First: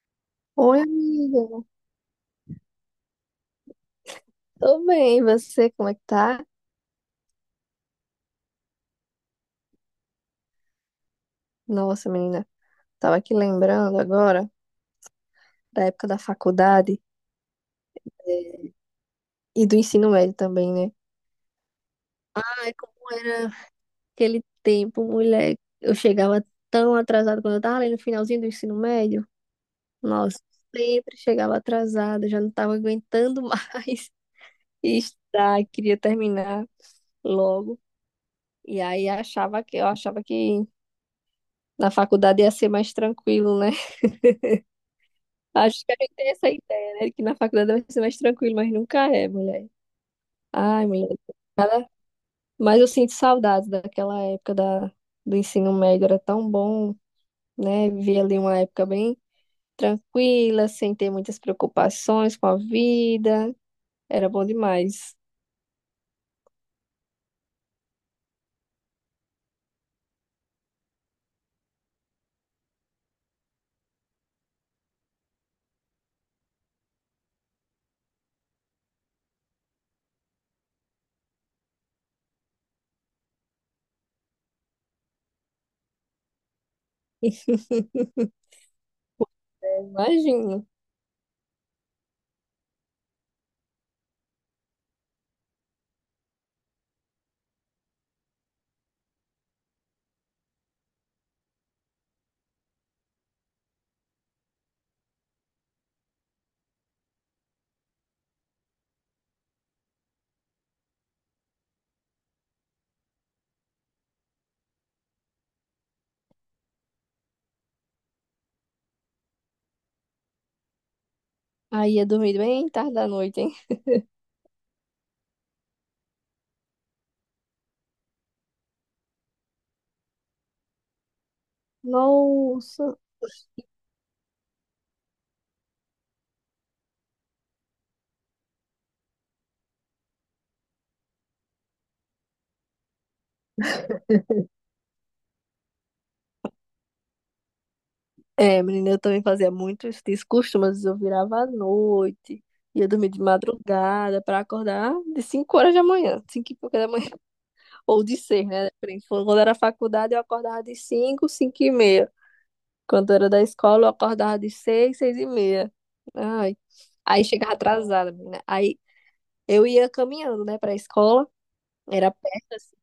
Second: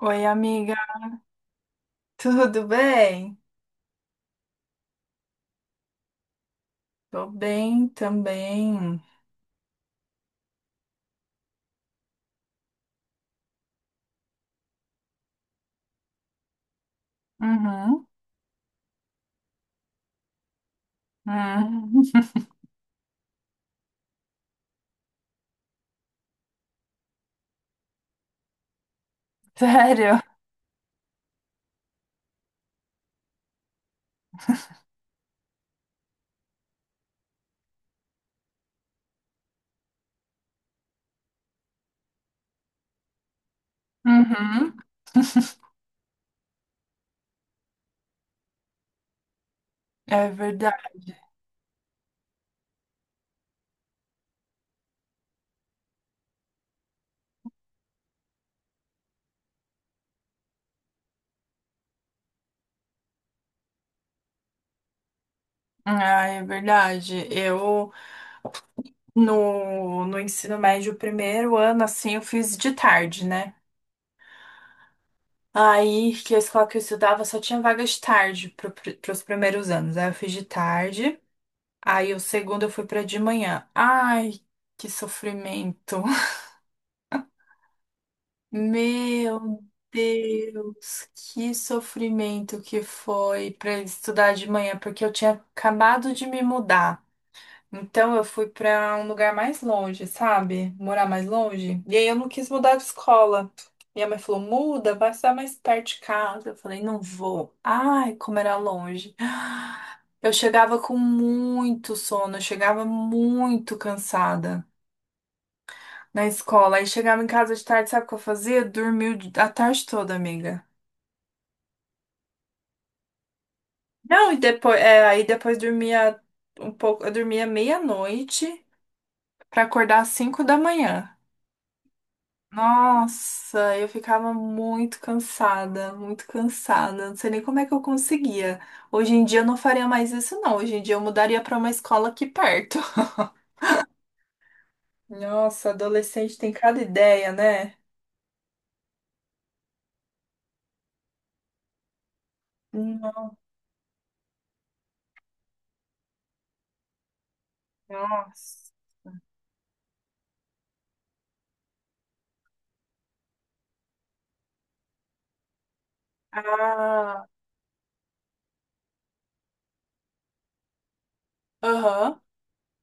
Oi, amiga, Oi, amiga. tudo bem? Tô bem, e você, como é que tá? Tô bem também. Nossa, menina, tava aqui lembrando agora da época da faculdade Uhum. eh, e do ensino médio também, né? Uhum. Ai, como era aquele tempo, mulher. Eu chegava tão atrasada quando eu tava ali no finalzinho do ensino médio. Sério? Nossa, sempre chegava atrasada, já não tava aguentando mais estudar, queria terminar logo. E aí achava que na faculdade ia ser mais tranquilo, né? Uhum. Acho que a gente tem essa ideia, né? Que na faculdade vai ser mais tranquilo, mas nunca é, mulher. É Ai, verdade. mulher. Mas eu sinto saudades daquela época do ensino médio, era tão bom, né? Viver ali uma época bem tranquila, sem ter muitas preocupações com a vida. Era bom demais. Ah, é verdade. Eu, no ensino médio, primeiro ano, assim, eu fiz de tarde, né? Aí, que a escola que eu estudava só tinha vaga de tarde para os primeiros anos. Aí eu fiz de tarde. Aí o segundo eu fui pra de manhã. Ai, que sofrimento. Meu Imagino. Deus, que sofrimento que foi para estudar de manhã, porque eu tinha acabado de me mudar. Então eu fui para um lugar mais longe, sabe? Morar mais longe. E aí eu não quis mudar de escola. Minha mãe falou: muda, vai estar mais perto de casa. Eu falei: não vou. Ai, como era longe. Eu chegava com muito sono, eu chegava muito cansada na escola. Aí chegava em casa de tarde, sabe o que eu fazia? Dormia a tarde toda, amiga. Aí ia dormir bem tarde da noite, hein? Não, e depois, é, aí depois dormia um pouco, eu dormia meia-noite pra acordar às 5 da manhã. Nossa. Nossa, eu ficava muito cansada, muito cansada. Não sei nem como é que eu conseguia. Hoje em dia eu não faria mais isso, não. Hoje em dia eu mudaria pra uma escola aqui perto. Nossa, adolescente tem cada ideia, né? É, menina, eu também fazia muito isso, descostume, mas eu virava à noite, ia dormir de madrugada pra acordar de 5 horas da manhã, 5 e pouca da manhã, ou de 6, né? Nossa. Depende. Quando era faculdade, eu acordava de 5, 5 e meia. Quando era da escola, eu acordava de 6, 6 e meia. Ai, aí Ah, chegava atrasada, menina. Aí eu ia caminhando, né, pra escola, era aham. perto, assim.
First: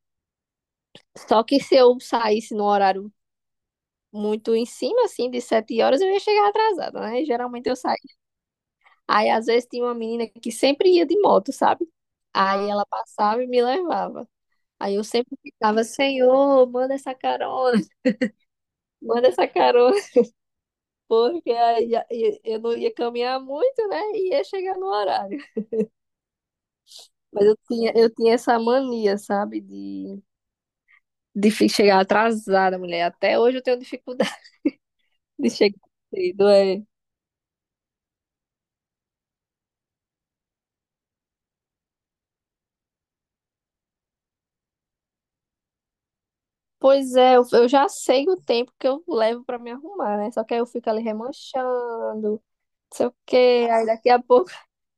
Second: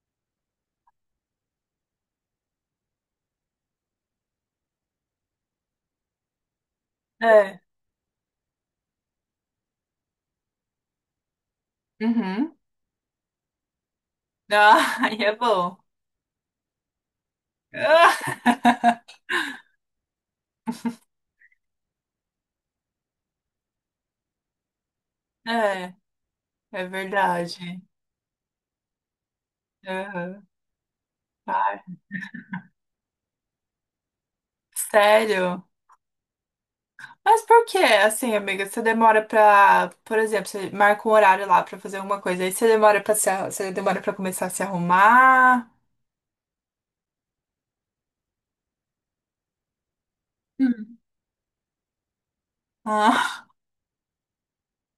Só que se eu saísse num horário muito em cima, assim, de 7 horas, eu ia chegar atrasada, né? É. Geralmente eu saía. Aí às vezes tinha uma menina que sempre ia de moto, sabe? Uhum. Aí ela passava e me levava. Ah, Aí eu aí é sempre bom. ficava, Senhor, manda essa carona, manda essa carona, porque aí eu não ia caminhar muito, né? E ia chegar no horário. Ah, é Mas eu verdade. tinha, eu tinha essa mania, sabe? De, Aham. de fi- Ai, chegar atrasada, mulher. Até hoje eu tenho dificuldade de sério? chegar cedo, é. Mas por que, assim, amiga, você demora pra, por exemplo, você marca um horário lá pra fazer alguma coisa, aí você demora pra se, você demora pra começar a se arrumar? Pois é, eu já sei o tempo que eu levo pra me arrumar, né? Só que aí eu fico Hum. ali remanchando, não sei o Ah, quê. Aí daqui a pouco.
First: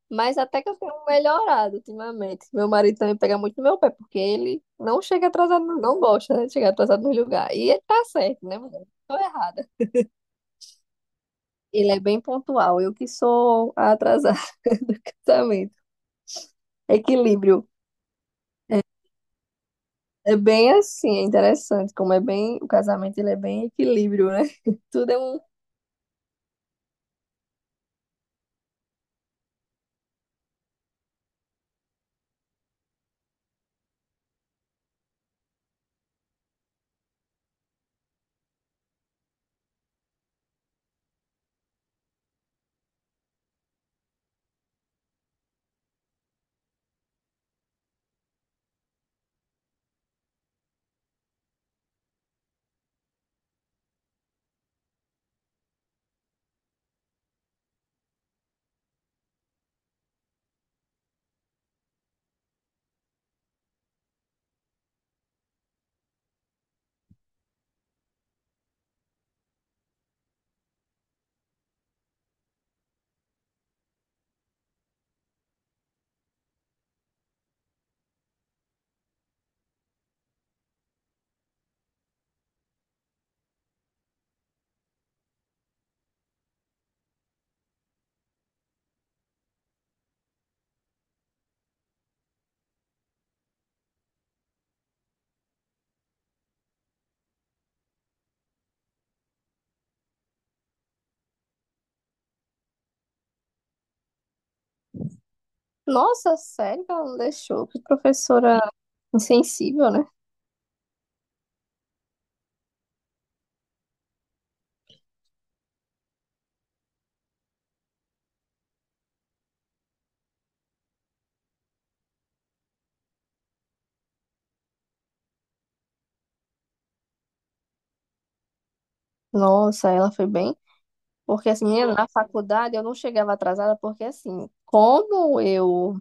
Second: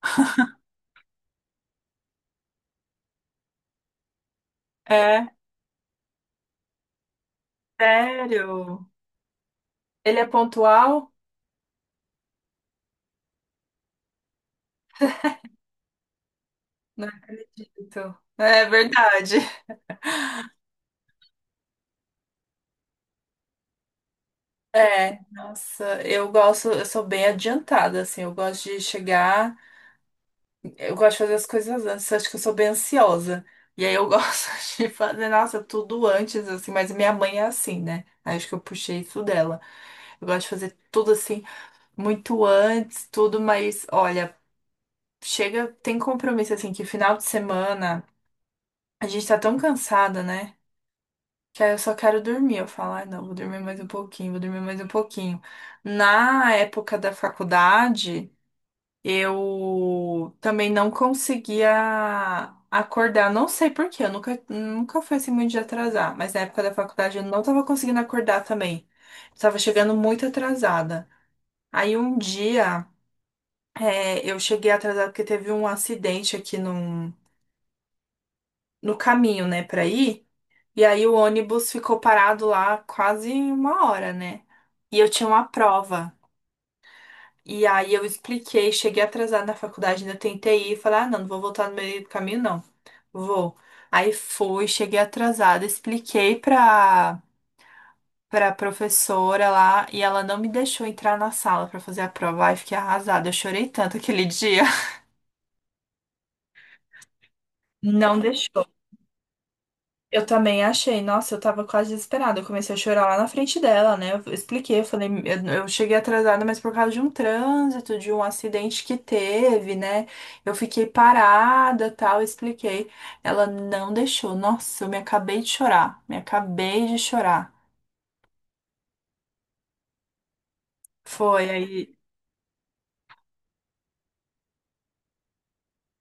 Mas até que eu tenho melhorado ultimamente. Meu marido também pega muito no meu pé, porque ele não chega é, atrasado, não gosta, né, de chegar atrasado no lugar. E ele tá certo, né, mulher? sério? Tô errada. Ele é pontual? Ele é bem pontual, eu que sou a atrasada do casamento. Não Equilíbrio. acredito. É verdade. É bem assim, é interessante como é bem, o casamento ele é bem equilíbrio, né? Tudo É, é um. nossa, eu gosto, eu sou bem adiantada, assim, eu gosto de chegar. Eu gosto de fazer as coisas antes, acho que eu sou bem ansiosa. E aí eu gosto de fazer, nossa, tudo antes, assim, mas minha mãe é assim, né? Aí acho que eu puxei isso dela. Eu gosto de fazer tudo assim, muito antes, tudo, mas olha, chega, tem compromisso assim, que final de semana a gente tá tão cansada, né? Que aí eu só quero dormir. Eu falo, ai não, vou dormir mais um pouquinho, vou dormir mais um pouquinho. Na época da faculdade. Eu também não conseguia acordar, não sei por quê, eu nunca, nunca fui assim muito de atrasar, mas na época da faculdade eu não tava conseguindo acordar também. Tava chegando muito atrasada. Aí um dia eu cheguei atrasada porque teve um acidente aqui no caminho, né, pra ir, e aí o ônibus ficou parado lá quase uma hora, né? E eu tinha uma prova. E aí eu expliquei, cheguei atrasada na faculdade, ainda tentei ir, falei, ah, não, não vou voltar no meio do caminho, não. Vou. Aí fui, cheguei atrasada, expliquei pra professora lá e ela não me deixou entrar na sala pra fazer a prova. Aí fiquei arrasada, eu chorei tanto aquele dia. Nossa, sério que ela não deixou? Que Não professora deixou. insensível, né? Eu também achei. Nossa, eu tava quase desesperada. Eu comecei a chorar lá na frente dela, né? Eu expliquei, eu falei, eu cheguei atrasada, mas por causa de um trânsito, de um acidente que teve, né? Eu fiquei parada, tal, eu expliquei. Ela não deixou. Nossa, eu me acabei de chorar, me acabei de chorar. Nossa, ela foi bem. Foi Porque assim, menino, aí. na faculdade eu não chegava atrasada, porque assim, como eu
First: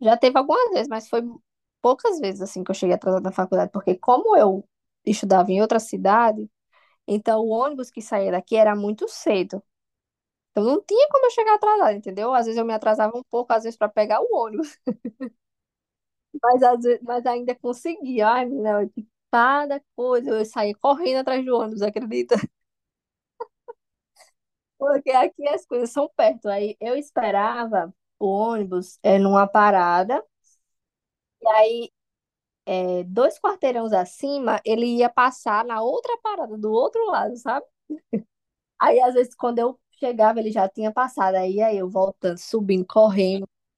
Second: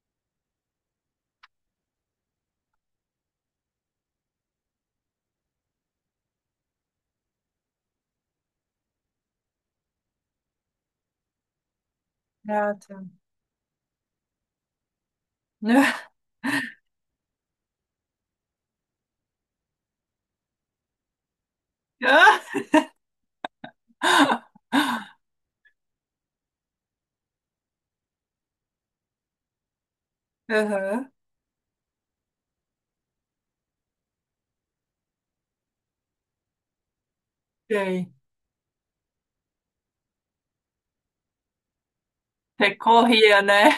já teve algumas vezes, mas foi poucas vezes assim que eu cheguei atrasada na faculdade, porque como eu estudava em outra cidade, então o ônibus que saía daqui era muito cedo. Então não tinha como eu chegar atrasada, entendeu? Às vezes eu me Gata. atrasava um pouco, às vezes para pegar o ônibus, mas às vezes, mas ainda conseguia. Ai, menina, eu- cada coisa, eu saía correndo atrás do ônibus, acredita? Porque aqui as coisas são perto. Aí eu esperava o ônibus numa parada, Aham. e aí 2 quarteirões acima, ele ia passar na outra parada do outro lado, sabe? Sei. Aí às vezes quando eu chegava, ele já tinha passado. Aí eu voltando, Você subindo, corria, correndo. né?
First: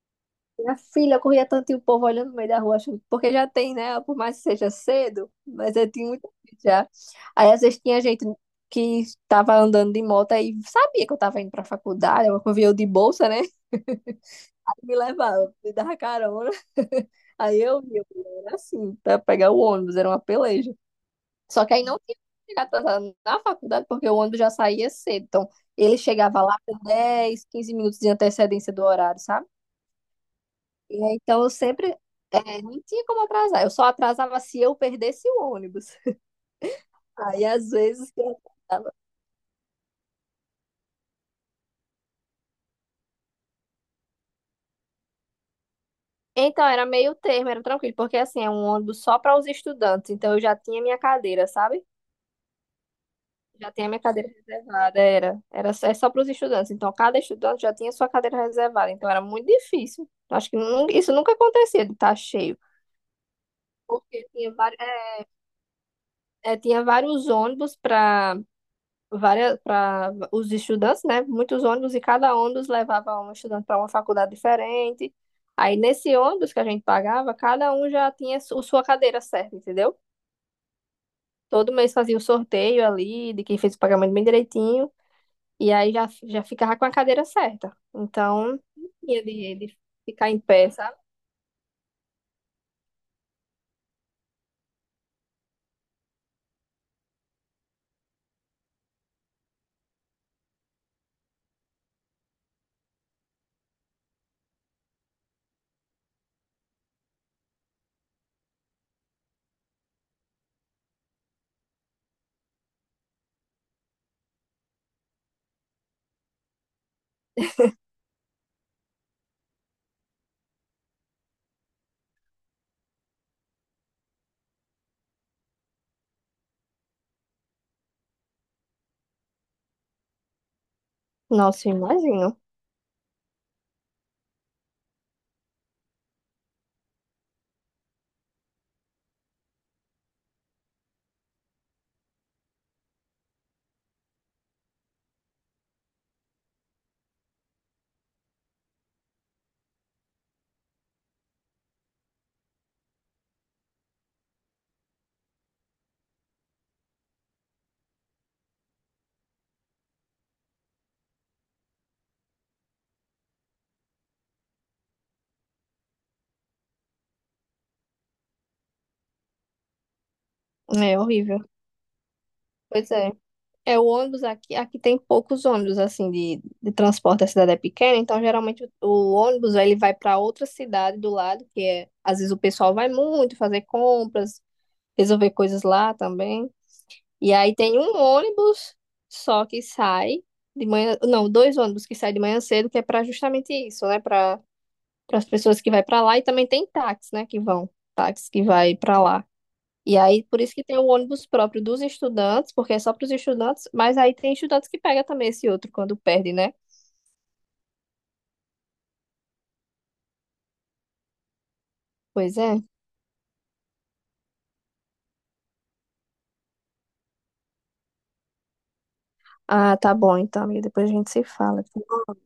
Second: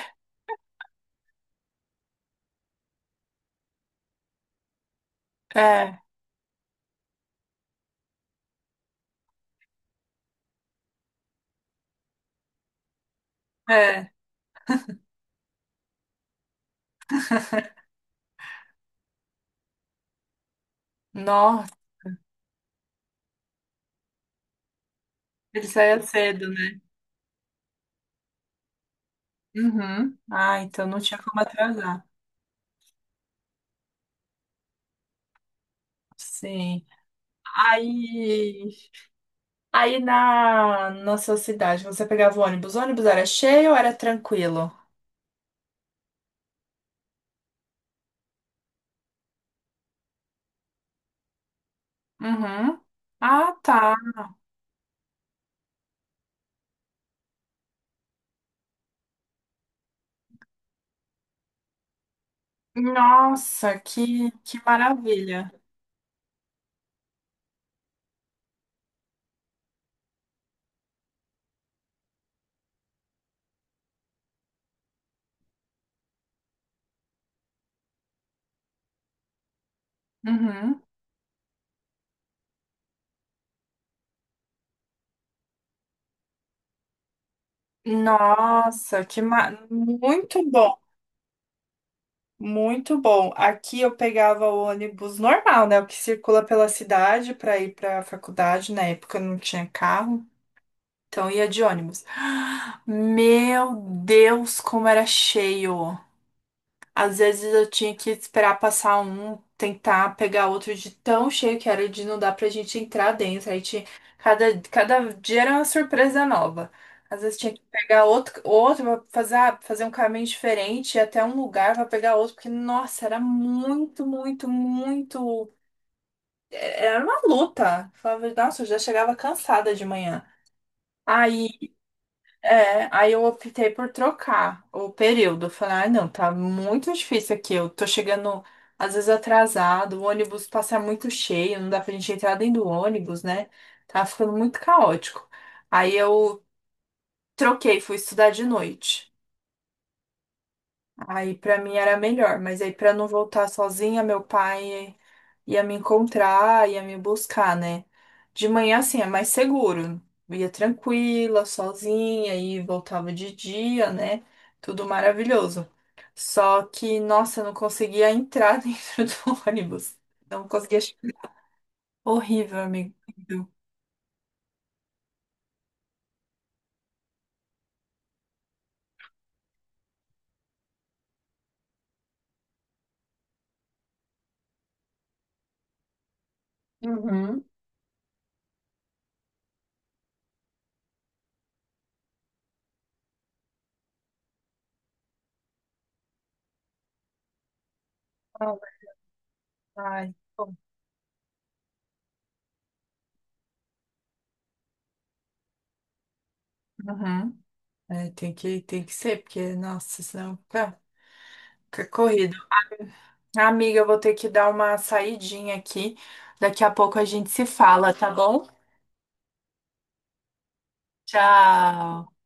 Minha filha, eu corria tanto e o povo olhando no meio da rua, achando, porque já tem, né? Por mais que seja cedo, mas eu É, tinha muita gente já. Aí às vezes tinha gente que estava andando de moto e sabia que eu estava indo para a faculdade, eu de bolsa, né? é. Me levava, me dava carona. Aí eu ia, era assim, pra pegar o ônibus, era uma peleja. Só Nossa, que aí não tinha como chegar atrasado na faculdade, porque o ônibus já saía cedo. Então, ele ele saía chegava cedo, lá com né? 10, 15 minutos de antecedência do horário, sabe? Uhum. Ah, então E não aí, tinha como então eu sempre. atrasar. É, não tinha como atrasar. Eu só atrasava se eu perdesse o ônibus. Sim. Aí, às vezes, que eu Aí, atrasava. aí na sua cidade, você pegava o ônibus? O ônibus era cheio ou era tranquilo? Então, era meio termo, era tranquilo, porque assim, é um ônibus só para os estudantes. Então, eu já tinha minha cadeira, sabe? Uhum. Ah, Já tinha tá. minha cadeira reservada, era. Era só- é só para os estudantes. Então, cada estudante já tinha sua cadeira reservada. Então, era muito difícil. Eu acho que nun- isso nunca acontecia de estar cheio. Nossa, Porque que, tinha, que vari- maravilha. Tinha vários ônibus para várias, para os estudantes, né? Muitos ônibus, e cada ônibus levava um estudante para uma faculdade diferente. Aí, nesse ônibus que a gente pagava, cada um já tinha su- sua cadeira certa, entendeu? Uhum. Todo mês fazia o sorteio ali, de quem fez o pagamento bem direitinho. E aí já ficava com a cadeira certa. Então, Nossa, que ia ma... de ficar em muito pé, bom. sabe? Muito bom. Aqui eu pegava o ônibus normal, né? O que circula pela cidade para ir para a faculdade. Na época eu não tinha carro, então eu ia de ônibus. Meu Deus, como era cheio! Às vezes eu tinha que esperar passar um, tentar pegar outro de tão cheio que era de não dar pra gente entrar dentro. Aí tinha, cada dia era uma surpresa nova. Às vezes tinha que pegar outro pra fazer, ah, fazer um caminho diferente, ir até um lugar pra pegar outro, porque, nossa, era muito, muito, muito. É, Era uma luta. Falava, nossa, eu já chegava cansada de manhã. Aí Nossa, imagino. Aí eu optei por trocar o período. Eu falei, ah, não, tá muito difícil aqui. Eu tô chegando às vezes atrasado, o ônibus passa muito cheio, não dá pra gente entrar dentro do ônibus, né? Tá ficando muito caótico. Aí eu troquei, fui estudar de noite. Aí pra mim era melhor, mas aí pra não voltar sozinha, meu pai ia me encontrar, ia me buscar, né? De manhã assim é mais seguro, eu ia tranquila, sozinha e voltava de dia, né? Tudo maravilhoso. Só que, nossa, eu não conseguia entrar dentro do ônibus. Não conseguia. É horrível. Horrível, Pois amigo. é. Horrível. É, o ônibus aqui, aqui tem poucos ônibus, assim, de transporte, a cidade é pequena, então geralmente o ônibus, ele vai para outra cidade do lado, que é, às vezes o pessoal vai muito fazer compras, resolver coisas lá também. E Uhum. aí tem um ônibus só que sai de manhã, não, 2 ônibus que saem de manhã cedo, que é para justamente isso, né, para as pessoas que vai para lá e também tem táxi, né, que vão, táxi que vai para lá. E Ai, aí por isso bom. que tem o ônibus próprio dos estudantes, porque é só para os estudantes, mas aí tem estudantes que pega também esse outro quando perde, né? Uhum. É, tem que ser, porque, nossa, senão fica, fica corrido. Pois é. Ah, amiga, eu vou ter que dar uma saidinha aqui. Daqui a pouco a gente se fala, tá bom? Ah, tá bom então, amiga, depois a gente se fala. Tchau.